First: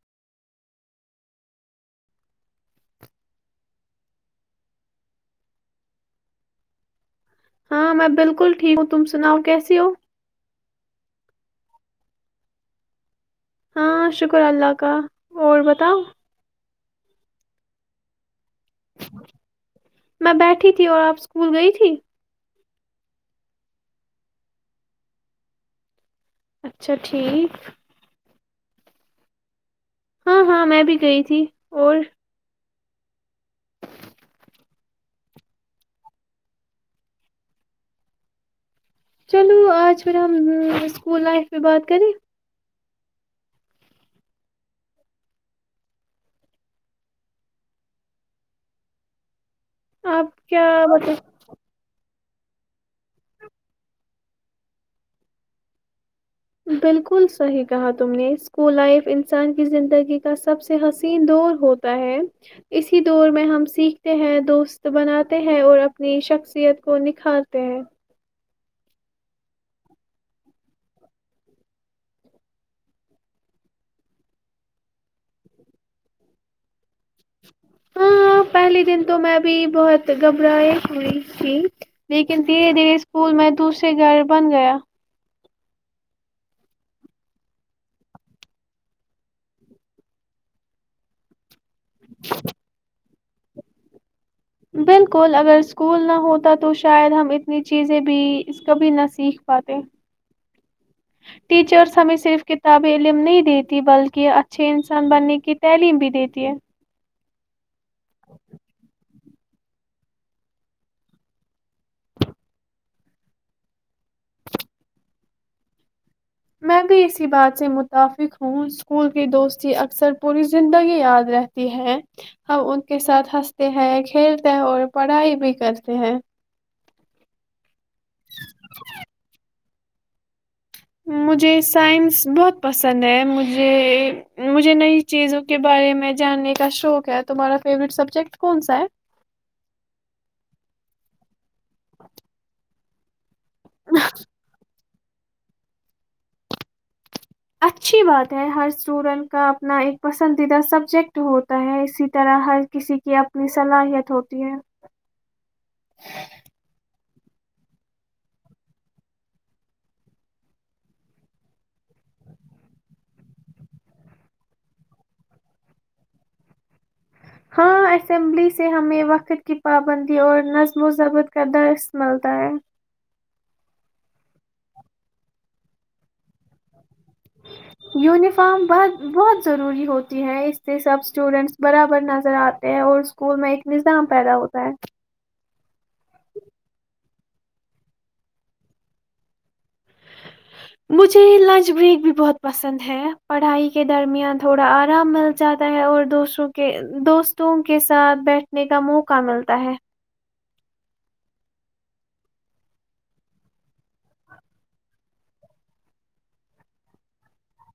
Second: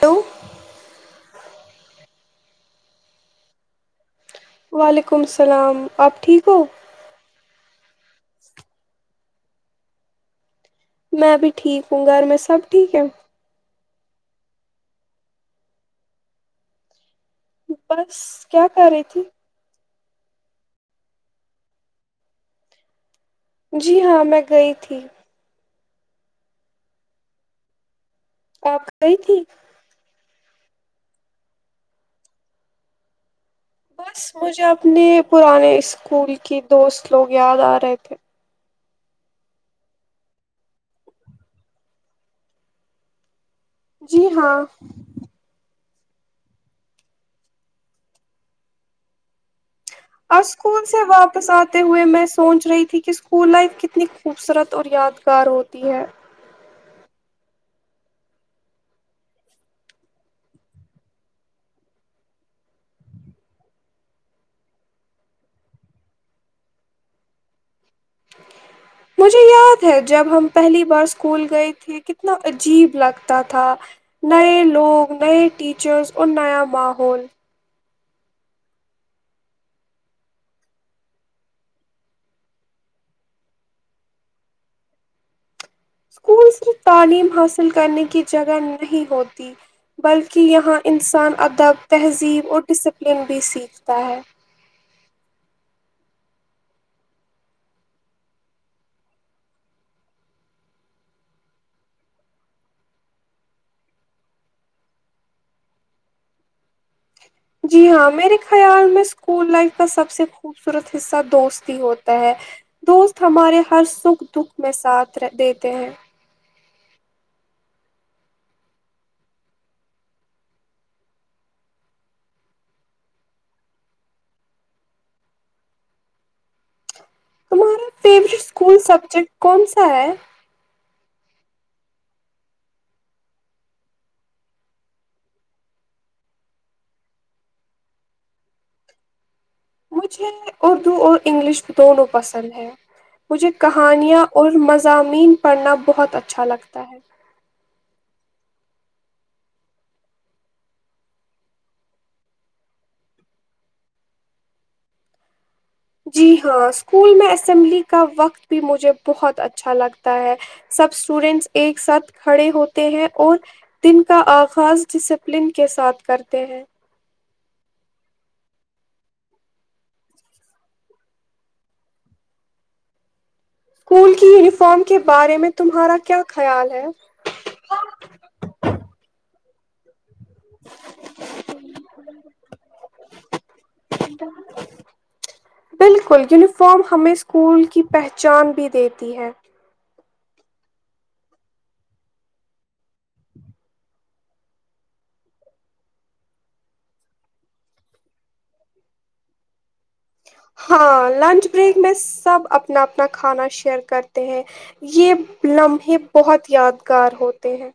to [unintelligible] وعلیکم السلام آپ ٹھیک ہو ہاں میں بالکل ٹھیک ہوں تم سناؤ کیسی ہو میں بھی ٹھیک ہوں گھر میں سب ٹھیک ہے ہاں شکر اللہ کا اور بتاؤ بس کیا کر رہی تھی میں بیٹھی تھی اور آپ اسکول گئی تھی جی ہاں میں گئی تھی اچھا ٹھیک آپ گئی تھی ہاں ہاں میں بھی گئی تھی اور بس مجھے اپنے پرانے اسکول کی دوست لوگ یاد آ رہے تھے چلو آج پھر ہم اسکول لائف میں بات کریں جی ہاں آپ اور کیا اسکول سے بتا واپس آتے ہوئے میں سوچ رہی تھی کہ اسکول لائف کتنی خوبصورت اور یادگار ہوتی ہے بالکل صحیح کہا تم نے اسکول لائف انسان کی زندگی کا سب سے حسین دور ہوتا ہے اسی دور میں ہم سیکھتے ہیں دوست بناتے ہیں اور اپنی شخصیت کو نکھارتے ہیں مجھے یاد ہے جب ہم پہلی بار اسکول گئے تھے کتنا عجیب لگتا تھا نئے لوگ نئے ٹیچرس اور نیا ماحول ہاں پہلے دن تو میں بھی بہت گھبراہ ہوئی تھی لیکن دھیرے دھیرے اسکول میں دوسرے گھر بن گیا اسکولس کی تعلیم حاصل کرنے کی جگہ نہیں ہوتی بلکہ یہاں انسان ادب تہذیب اور ڈسپ سلن بھی سیکھتا ہے بالکل اگر اسکول نہ ہوتا تو شاید ہم اتنی چیزیں بھی کبھی نہ سیکھ پاتے ٹیچرس ہمیں صرف کتاب علم نہیں دیتی بلکہ اچھے انسان بننے کی تعلیم بھی دیتی ہے جی ہاں میرے خیال میں اسکول لائف کا سب سے خوبصورت حصہ دوست ہی ہوتا ہے دوست ہمارے ہر سکھ دکھ میں ساتھ دیتے ہیں میں بھی اسی بات سے متفق ہوں اسکول کی دوستی اکثر پوری زندگی یاد رہتی ہے ہم ان کے ساتھ ہنستے ہیں کھیلتے ہیں اور پڑھائی بھی کرتے ہیں تمہارا س [unintelligible] مجھے سائنس بہت پسند ہے مجھے مجھے نئی چیزوں کے بارے میں جاننے کا شوق ہے تمہارا فیوریٹ سبجیکٹ کون سا ہے مجھے اردو اور انگلش دونوں پسند ہے مجھے کہانیاں اور مز زضامین پڑھنا بہت اچھا لگتا ہے اچھی بات ہے ہر اسٹوڈنٹ کا اپنا ایک پسندیدہ سبجیکٹ ہوتا ہے اسی طرح ہر کسی کی اپنی صلاحیت ہوتی ہے جی ہاں اسکول میں اسمبلی کا وقت بھی مجھے بہت اچھا لگتا ہے سب اسٹوڈینٹس ایک ساتھ کھڑے ہوتے ہیں اور دن کا آغاز ڈسپلن کے ساتھ کرتے ہیں ہاں اسمبلی سے ہمیں وقت کی پابندی اور نظم و ضبط کا درث ملتا ہے اسکول کی یونیفارم کے بارے میں تمہارا کیا خیال ہے یونیفارم بہت بہت ضروری ہوتا ہیں اس سے سب اسٹوڈینٹس برابر نظر آتے ہیں اور اسکول میں ایک نظام پیدا ہوتا ہے بالکل یونیفارم ہمیں اسکول کی پہچان بھی دیتی ہے مجھے لنچ بریک بھی بہت پسند ہے پڑھائی کے درمیان تھوڑا آرام مل جاتا ہے اور دوستوں کے دوستوں کے ساتھ بیٹھنے کا موقع ملتا ہے ہاں لنچ بریک میں سب اپنا اپنا کھانا شیئر کرتے ہیں یہ لمحے بہت یادگار ہوتے ہیں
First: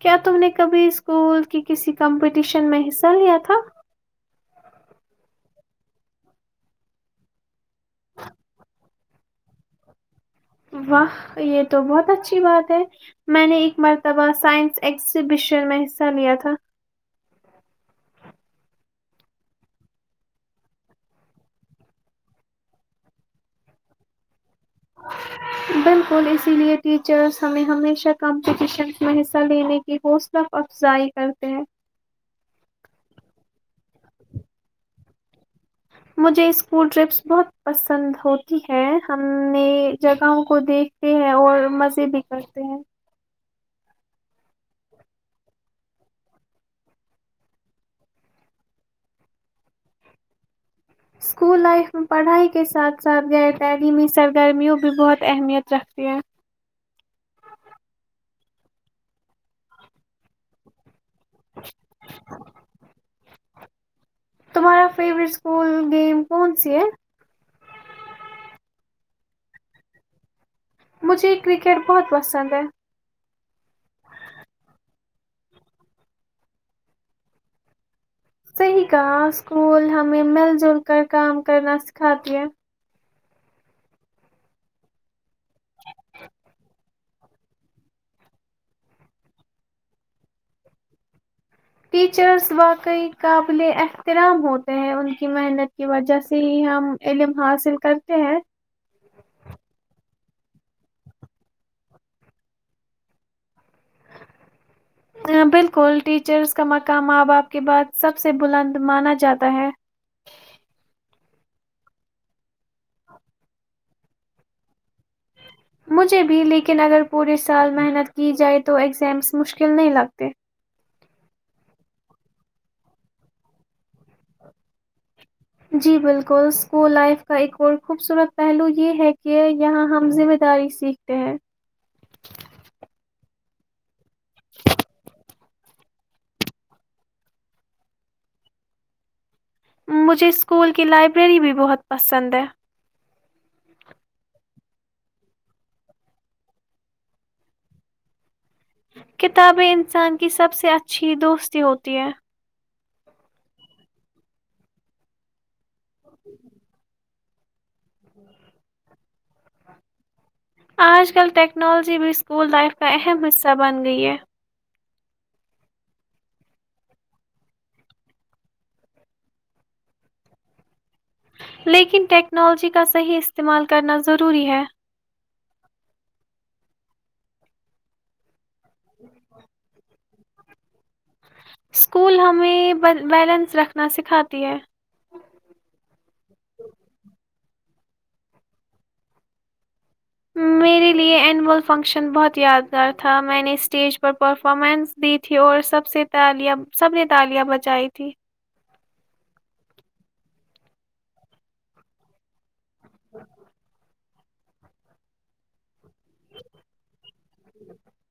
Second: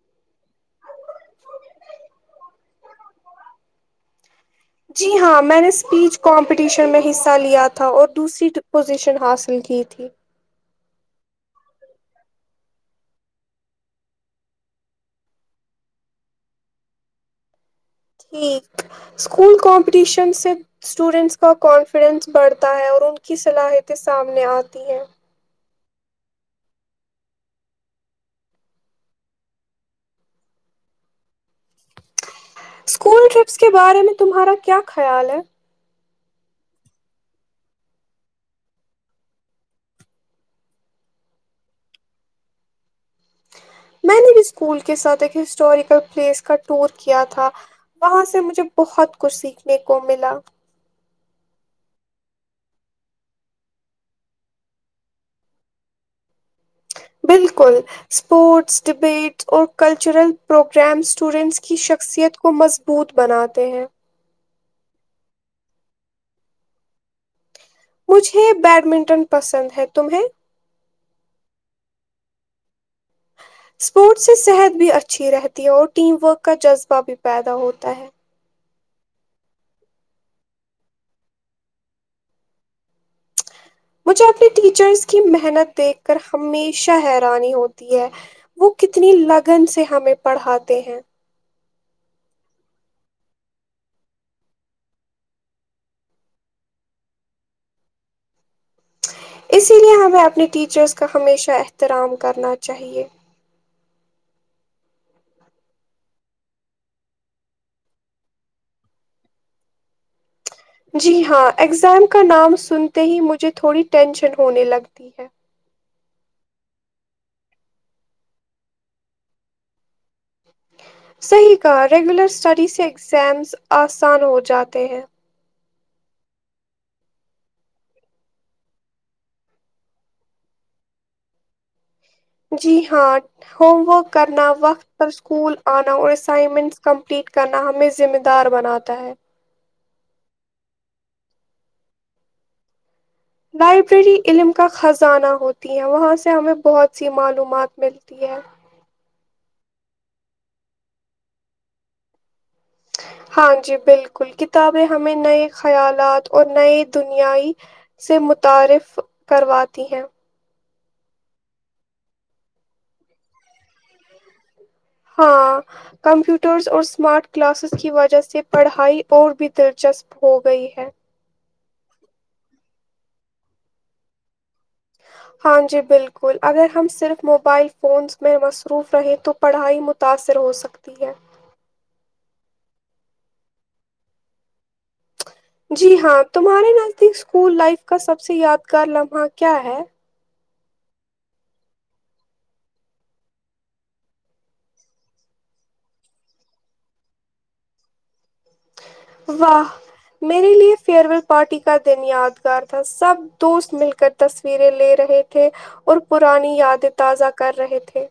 کیا تم نے کبھی اسکول کی کسی کمپٹیشن میں حصہ لیا تھا جی ہاں میں نے اسپیچ کمپٹیشن میں حصہ لیا تھا اور دوسری پوزیشن حاصل کی تھی واہ یہ تو بہت اچھی بات ہے میں نے ایک مرتبہ سائنس اگزیبیشن میں حصہ لیا تھا ٹھیک اسکول کمپٹیشن سے اسٹوڈنٹس کا کانفیڈنس بڑھتا ہے اور ان کی صلاحیتیں سامنے آتی ہیں بالکل اسی لیے ٹیچرس ہمیں ہمیشہ کمپٹیشن میں حصہ لینے کی حوصلہف افزائی کرتے ہیں اسکول ٹرپس کے بارے میں تمہارا کیا خیال ہے مجھے اسکول ٹرپس بہت پسند ہوتی ہے ہم نے جگہوں کو دیکھتے ہیں اور مزے بھی کرتے ہیں میں نے بھی اسکول کے ساتھ ایک ہسٹوریکل پلیس کا ٹور کیا تھا وہاں سے مجھے بہت کچھ سیکھنے کو ملا اسکول لائف میں پڑھائی کے ساتھ ساتھ غیر تعلیمی سرگرمیوں بھی بہت اہمیت رکھتے ہیں بالکل اسپورٹس ڈبیٹس اور کلچرل پروگرامس اسٹوڈینٹس کی شخصیت کو مضبوط بناات ت ہیں تمہارا فیوریٹ اسکول گیم کون سی ہے مجھے بیڈمنٹن پسند ہے تمہیں مجھے کرکٹ بہت پسند ہے اسپورٹس سے صحت بھی اچھی رہتی ہے اور ٹیم ورک کا جذبہ بھی پیدا ہوتا ہے صحیح کہا اسکول ہمیں مل جل کر کام کرنا سکھاتی ہے مجھے اپنے ٹیچرس کی محنت دیکھ کر ہمیشہ حیرانی ہوتی ہے وہ کتنی لگن سے ہمیں پڑھاتے ہیں ٹیچرس واقعی قابل احترام ہوتے ہیں ان کی محنت کی وجہ سے ہی ہم علم حاصل کرتے ہیں اسی لیے ہمیں اپنے ٹیچرز کا ہمیشہ احترام کرنا چاہیے ہ بالکل ٹیچرس کا مقام آاں آپ کے بعات سب سے بلند مانا جاتا ہے جی ہاں اگزام کا نام سنتے ہی مجھے تھوڑی ٹینشن ہونے لگتی ہے مجھے بھی لیکن اگر پورے سال محنت کی جائے تو ایگزامس مشکل نہیں لگتے صحیح کہا ریگولر سٹڈی سے ایگزامز آسان ہو جاتے ہیں جی بالکل اسکول لائف کا ایک اور خوبصورت پہلو یہ ہے کہ یہاں ہم ذمہ داری سیکھتے ہیں جی ہاں ہوم ورک کرنا وقت پر اسکول آنا اور اسائنمنٹس کمپلیٹ کرنا ہمیں ذمہ دار بناتا ہے مجھے اسکول کی لائبریری بھی بہت پسند ہے لائبریری علم کا خزانہ ہوتی ہے وہاں سے ہمیں بہت سی معلومات ملتی ہے کتابیں انسان کی سب سے اچھی دوستی ہوتی ہے ہاں جی بالکل کتابیں ہمیں نئے خیالات اور نئی دنیا ئی سے متعارف کرواتی ہیں آج کل ٹیکنالوجی بھی اسکول لائف کا اہم حصہ بن گئی ہے ہاں کمپیوٹرز اور اسمارٹ کلاسز کی وجہ سے پڑھائی اور بھی دلچسپ ہو گئی ہے لیکن ٹیکنالوجی کا صحیح استعمال کرنا ضروری ہے ہاں جی بالکل اگر ہم صرف موبائل فونس میں م وف رہے تو پڑھائی م متاثر ہو سکتی ہے اسکول ہمیں بیلنس رکھنا سکھاتی ہے جی ہاں تمہارے نزدیک اسکول لائف کا سب سے یادگار لمحہ کیا ہے میرے لیے اینول فنکشن بہت یادگار تھا میں نے اسٹیج پر پرفارمنس دی تھی اور سب سے تالیاں سب نے تالیاں بجائی تھھی واہ میرے لیے فیئر ویل پارٹی کا دن یاد تھا سب دوست مل کر تصویریں لے رہے تھے اور پرانی یادیں تازہ کر رہے تھے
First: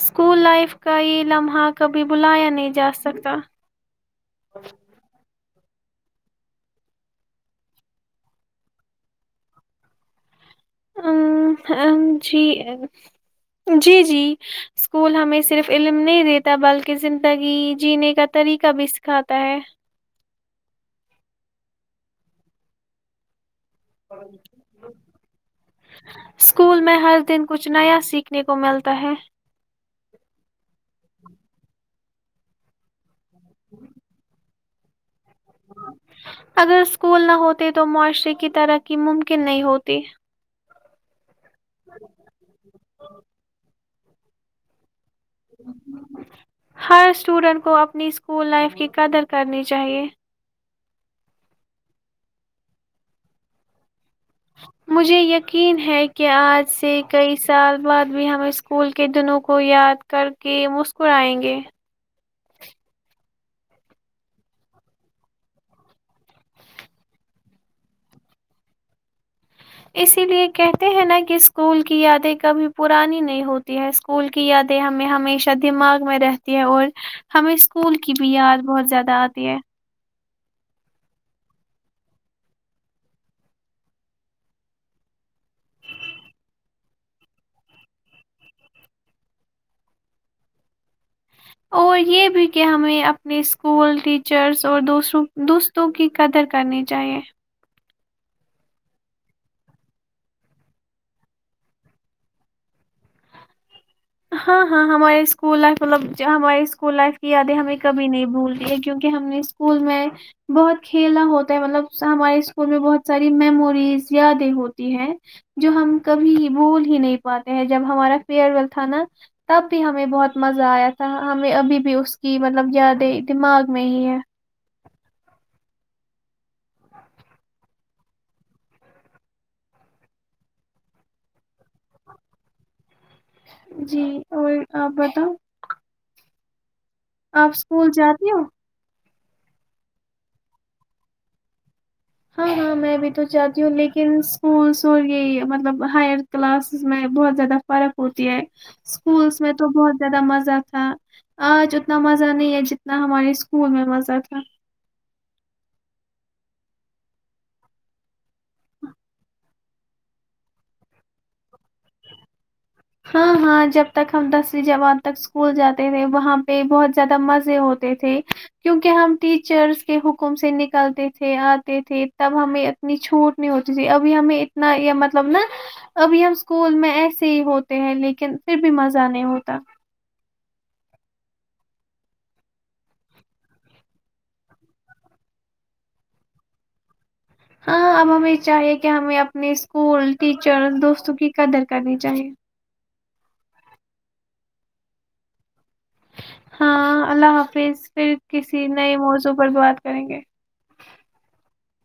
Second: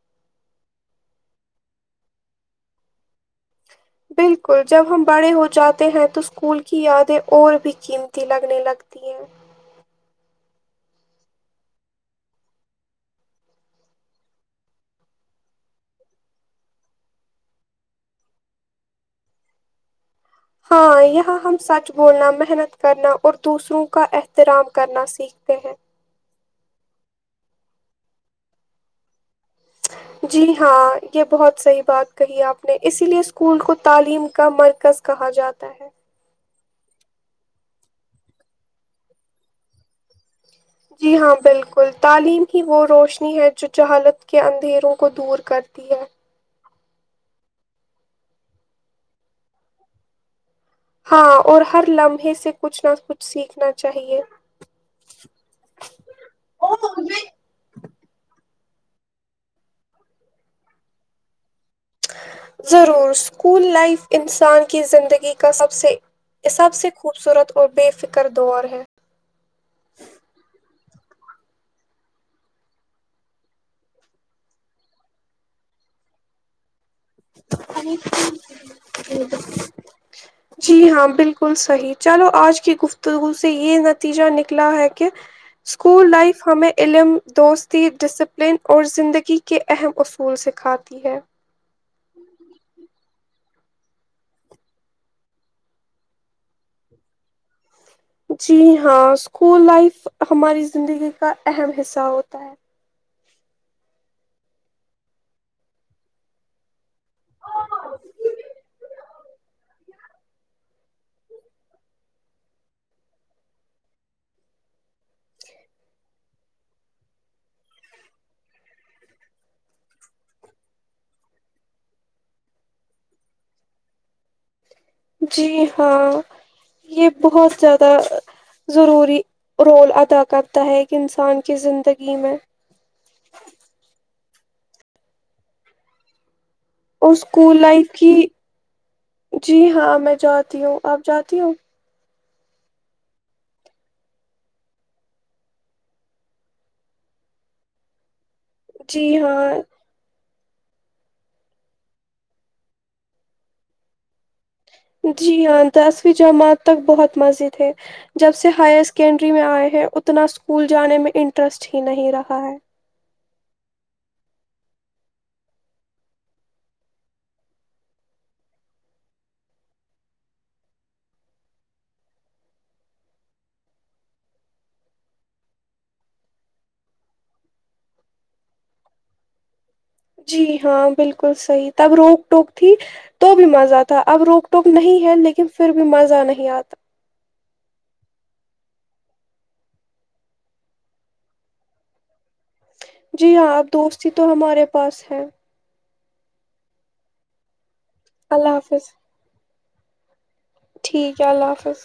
اسکول لائف کا یہ لمحہ کبھی بلایا نہیں جاسکتا بالکل جب ہم بڑے ہوتے جاتے ہیں تو اسکول کی یادیں اور بھی قیمتی لگنے لگتی ہیں جی جی جی اسکول ہمیں صرف علم نہیں دیتا بلکہ زندگی جینے کا طریقہ بھی سکھاتا ہے ہاں یہاں ہم سچ بولنا محنت کرنا اردو دوسروں کا احترام کرنا سیکھتے ہیں اسکول میں ہر دن کچھ نیا سیکھنے کو ملتا ہے جی ہاں یہ بہت صحیح بات کہی آپ نے اسی لیے اسکول کو تعلیم کا مرکز کہا جاتا ہے اگر اسکول نہ ہوتے تو معاشرے کی ترقی ممکن نہیں ہوتی جی ہاں بالکل تعلیم کی وہ روشنی ہے جو جہالت کے اندھیروں کو دور کرتی ہے ہر اسٹوڈنٹ کو اپنی اسکول لائف کی قدر کرنی چاہئے ہاں اور ہر لمحے سے کچھ نہ کچھ سیکھنا چاہیے مجھے یقین ہے کہ آج سے کئی سال بعد بھی ہم اسکول کے دنوں کو یاد کر کے مسکریں گے ضرور اسکول لائف انسان کی زندگی کا سب سے خوبصورت اور بے فکر دور ہے اسی لیے کہ ہیں ن کہ اسکول کی یادیں کبھی پرانی نہیں ہوتی ہے اسکول کی یادیں ہمیں ہمیشہ دماغ میں رہتی ہے اور ہمیں اسکول کی بھی یاد بہت زیادہ آتی ہے جی ہاں بالکل صحیح چلو آج کی گفتگو سے یہ نتیجہ نکلا ہے کہ اسکول لائف ہمیں علم دوستی ڈسپلن اور زندگی کے اہم اصول سکھاتی ہے اور یہ بھی کہ ہمیں اپنے اسکول ٹیچرس اور دوسروں دوستوں کی قدر کرنی چاہیے جی ہاں اسکول لائف ہماری زندگی کا اہم حصہ ہوتا ہے ہاں ہاں ہمارے اسکول لائف مطلب ہمارے اسکول لائف کی یادیں ہمیں کبھی نہیں بھولتی ہے کیونکہ ہم نے اسکول میں بہت کھیلا ہوتا ہے مطلب ہمارے اسکول میں بہت ساری میموریز یادیں ہوتی ہے جو ہم کبھی بھول ہی نہیں پاتے ہیں جب ہمارا فیئر ویل تھا نا تب بھی ہمیں بہت مزہ آیا تھا ہمیں ابھی بھی اس کی مطلب یادیں دماغ میں ہی ہے جی ہاں یہ بہت زیادہ ضروری رول ادا کرتا ہے کہ انسان کی زندگی میں جی اور آپ بتاؤ اور آپ اسکولول اسکول لائف کی جاتی ہو جی ہاں میں جاتی ہوں آپ جاتی ہوں ہاں ہاں میں بھی تو جاتی ہوں لیکن اسکولس اور یہ مطلب ہائر کلاسز میں بہت زیادہ فرق ہوتا جی اسکولس ہاں میں تو بہت زیادہ مز مزہ تھا آج اتنا مزہ نہیں ہے جتنا ہمارے اسکول میں مزہ تھا جی ہاں دسویں جماعت تک بہت مزیدد ہے جب سے ہائر سیکنڈری میں آئے ہیں اتنا اسکول جانے میں انٹرسٹ ہی نہیں رہا ہے ہاں ہاں جب تک ہم دسویں جان تک اسکول جاتے تھے وہاں پہ بہت زیادہ مزے ہوتے تھے کیونکہ ہم ٹیچرس کے حکم سے نکلتے تھے آتے تھے تب ہمیں اتنی چھوٹ نہیں ہوتی تھی ابھی ہمیں اتنا یہ مطلب نا ابھی ہم اسکول میں ایسے ہی ہو ہیں لیکن پھر بھی مزہ نہیں ہوتا جی ہاں بالکل صحیح تب روک ٹوک تھی تو بھی مزہ تھا اب روک ٹوک نہیں ہے لیکن پھر بھی مزہ نہیں آتا ہاں اب ہمیں چاہیے کہ ہمیں اپنے اسکول ٹیچر دوستوں کی قدر کرنی چاہیے جی ہاں اب دوستی تو ہمارے پاس ہے ہاں اللہ حافظ پھر اللہ کسی حافظ نئے موضوع پر بات کریں گے ٹھیک ہے اللہ حافظ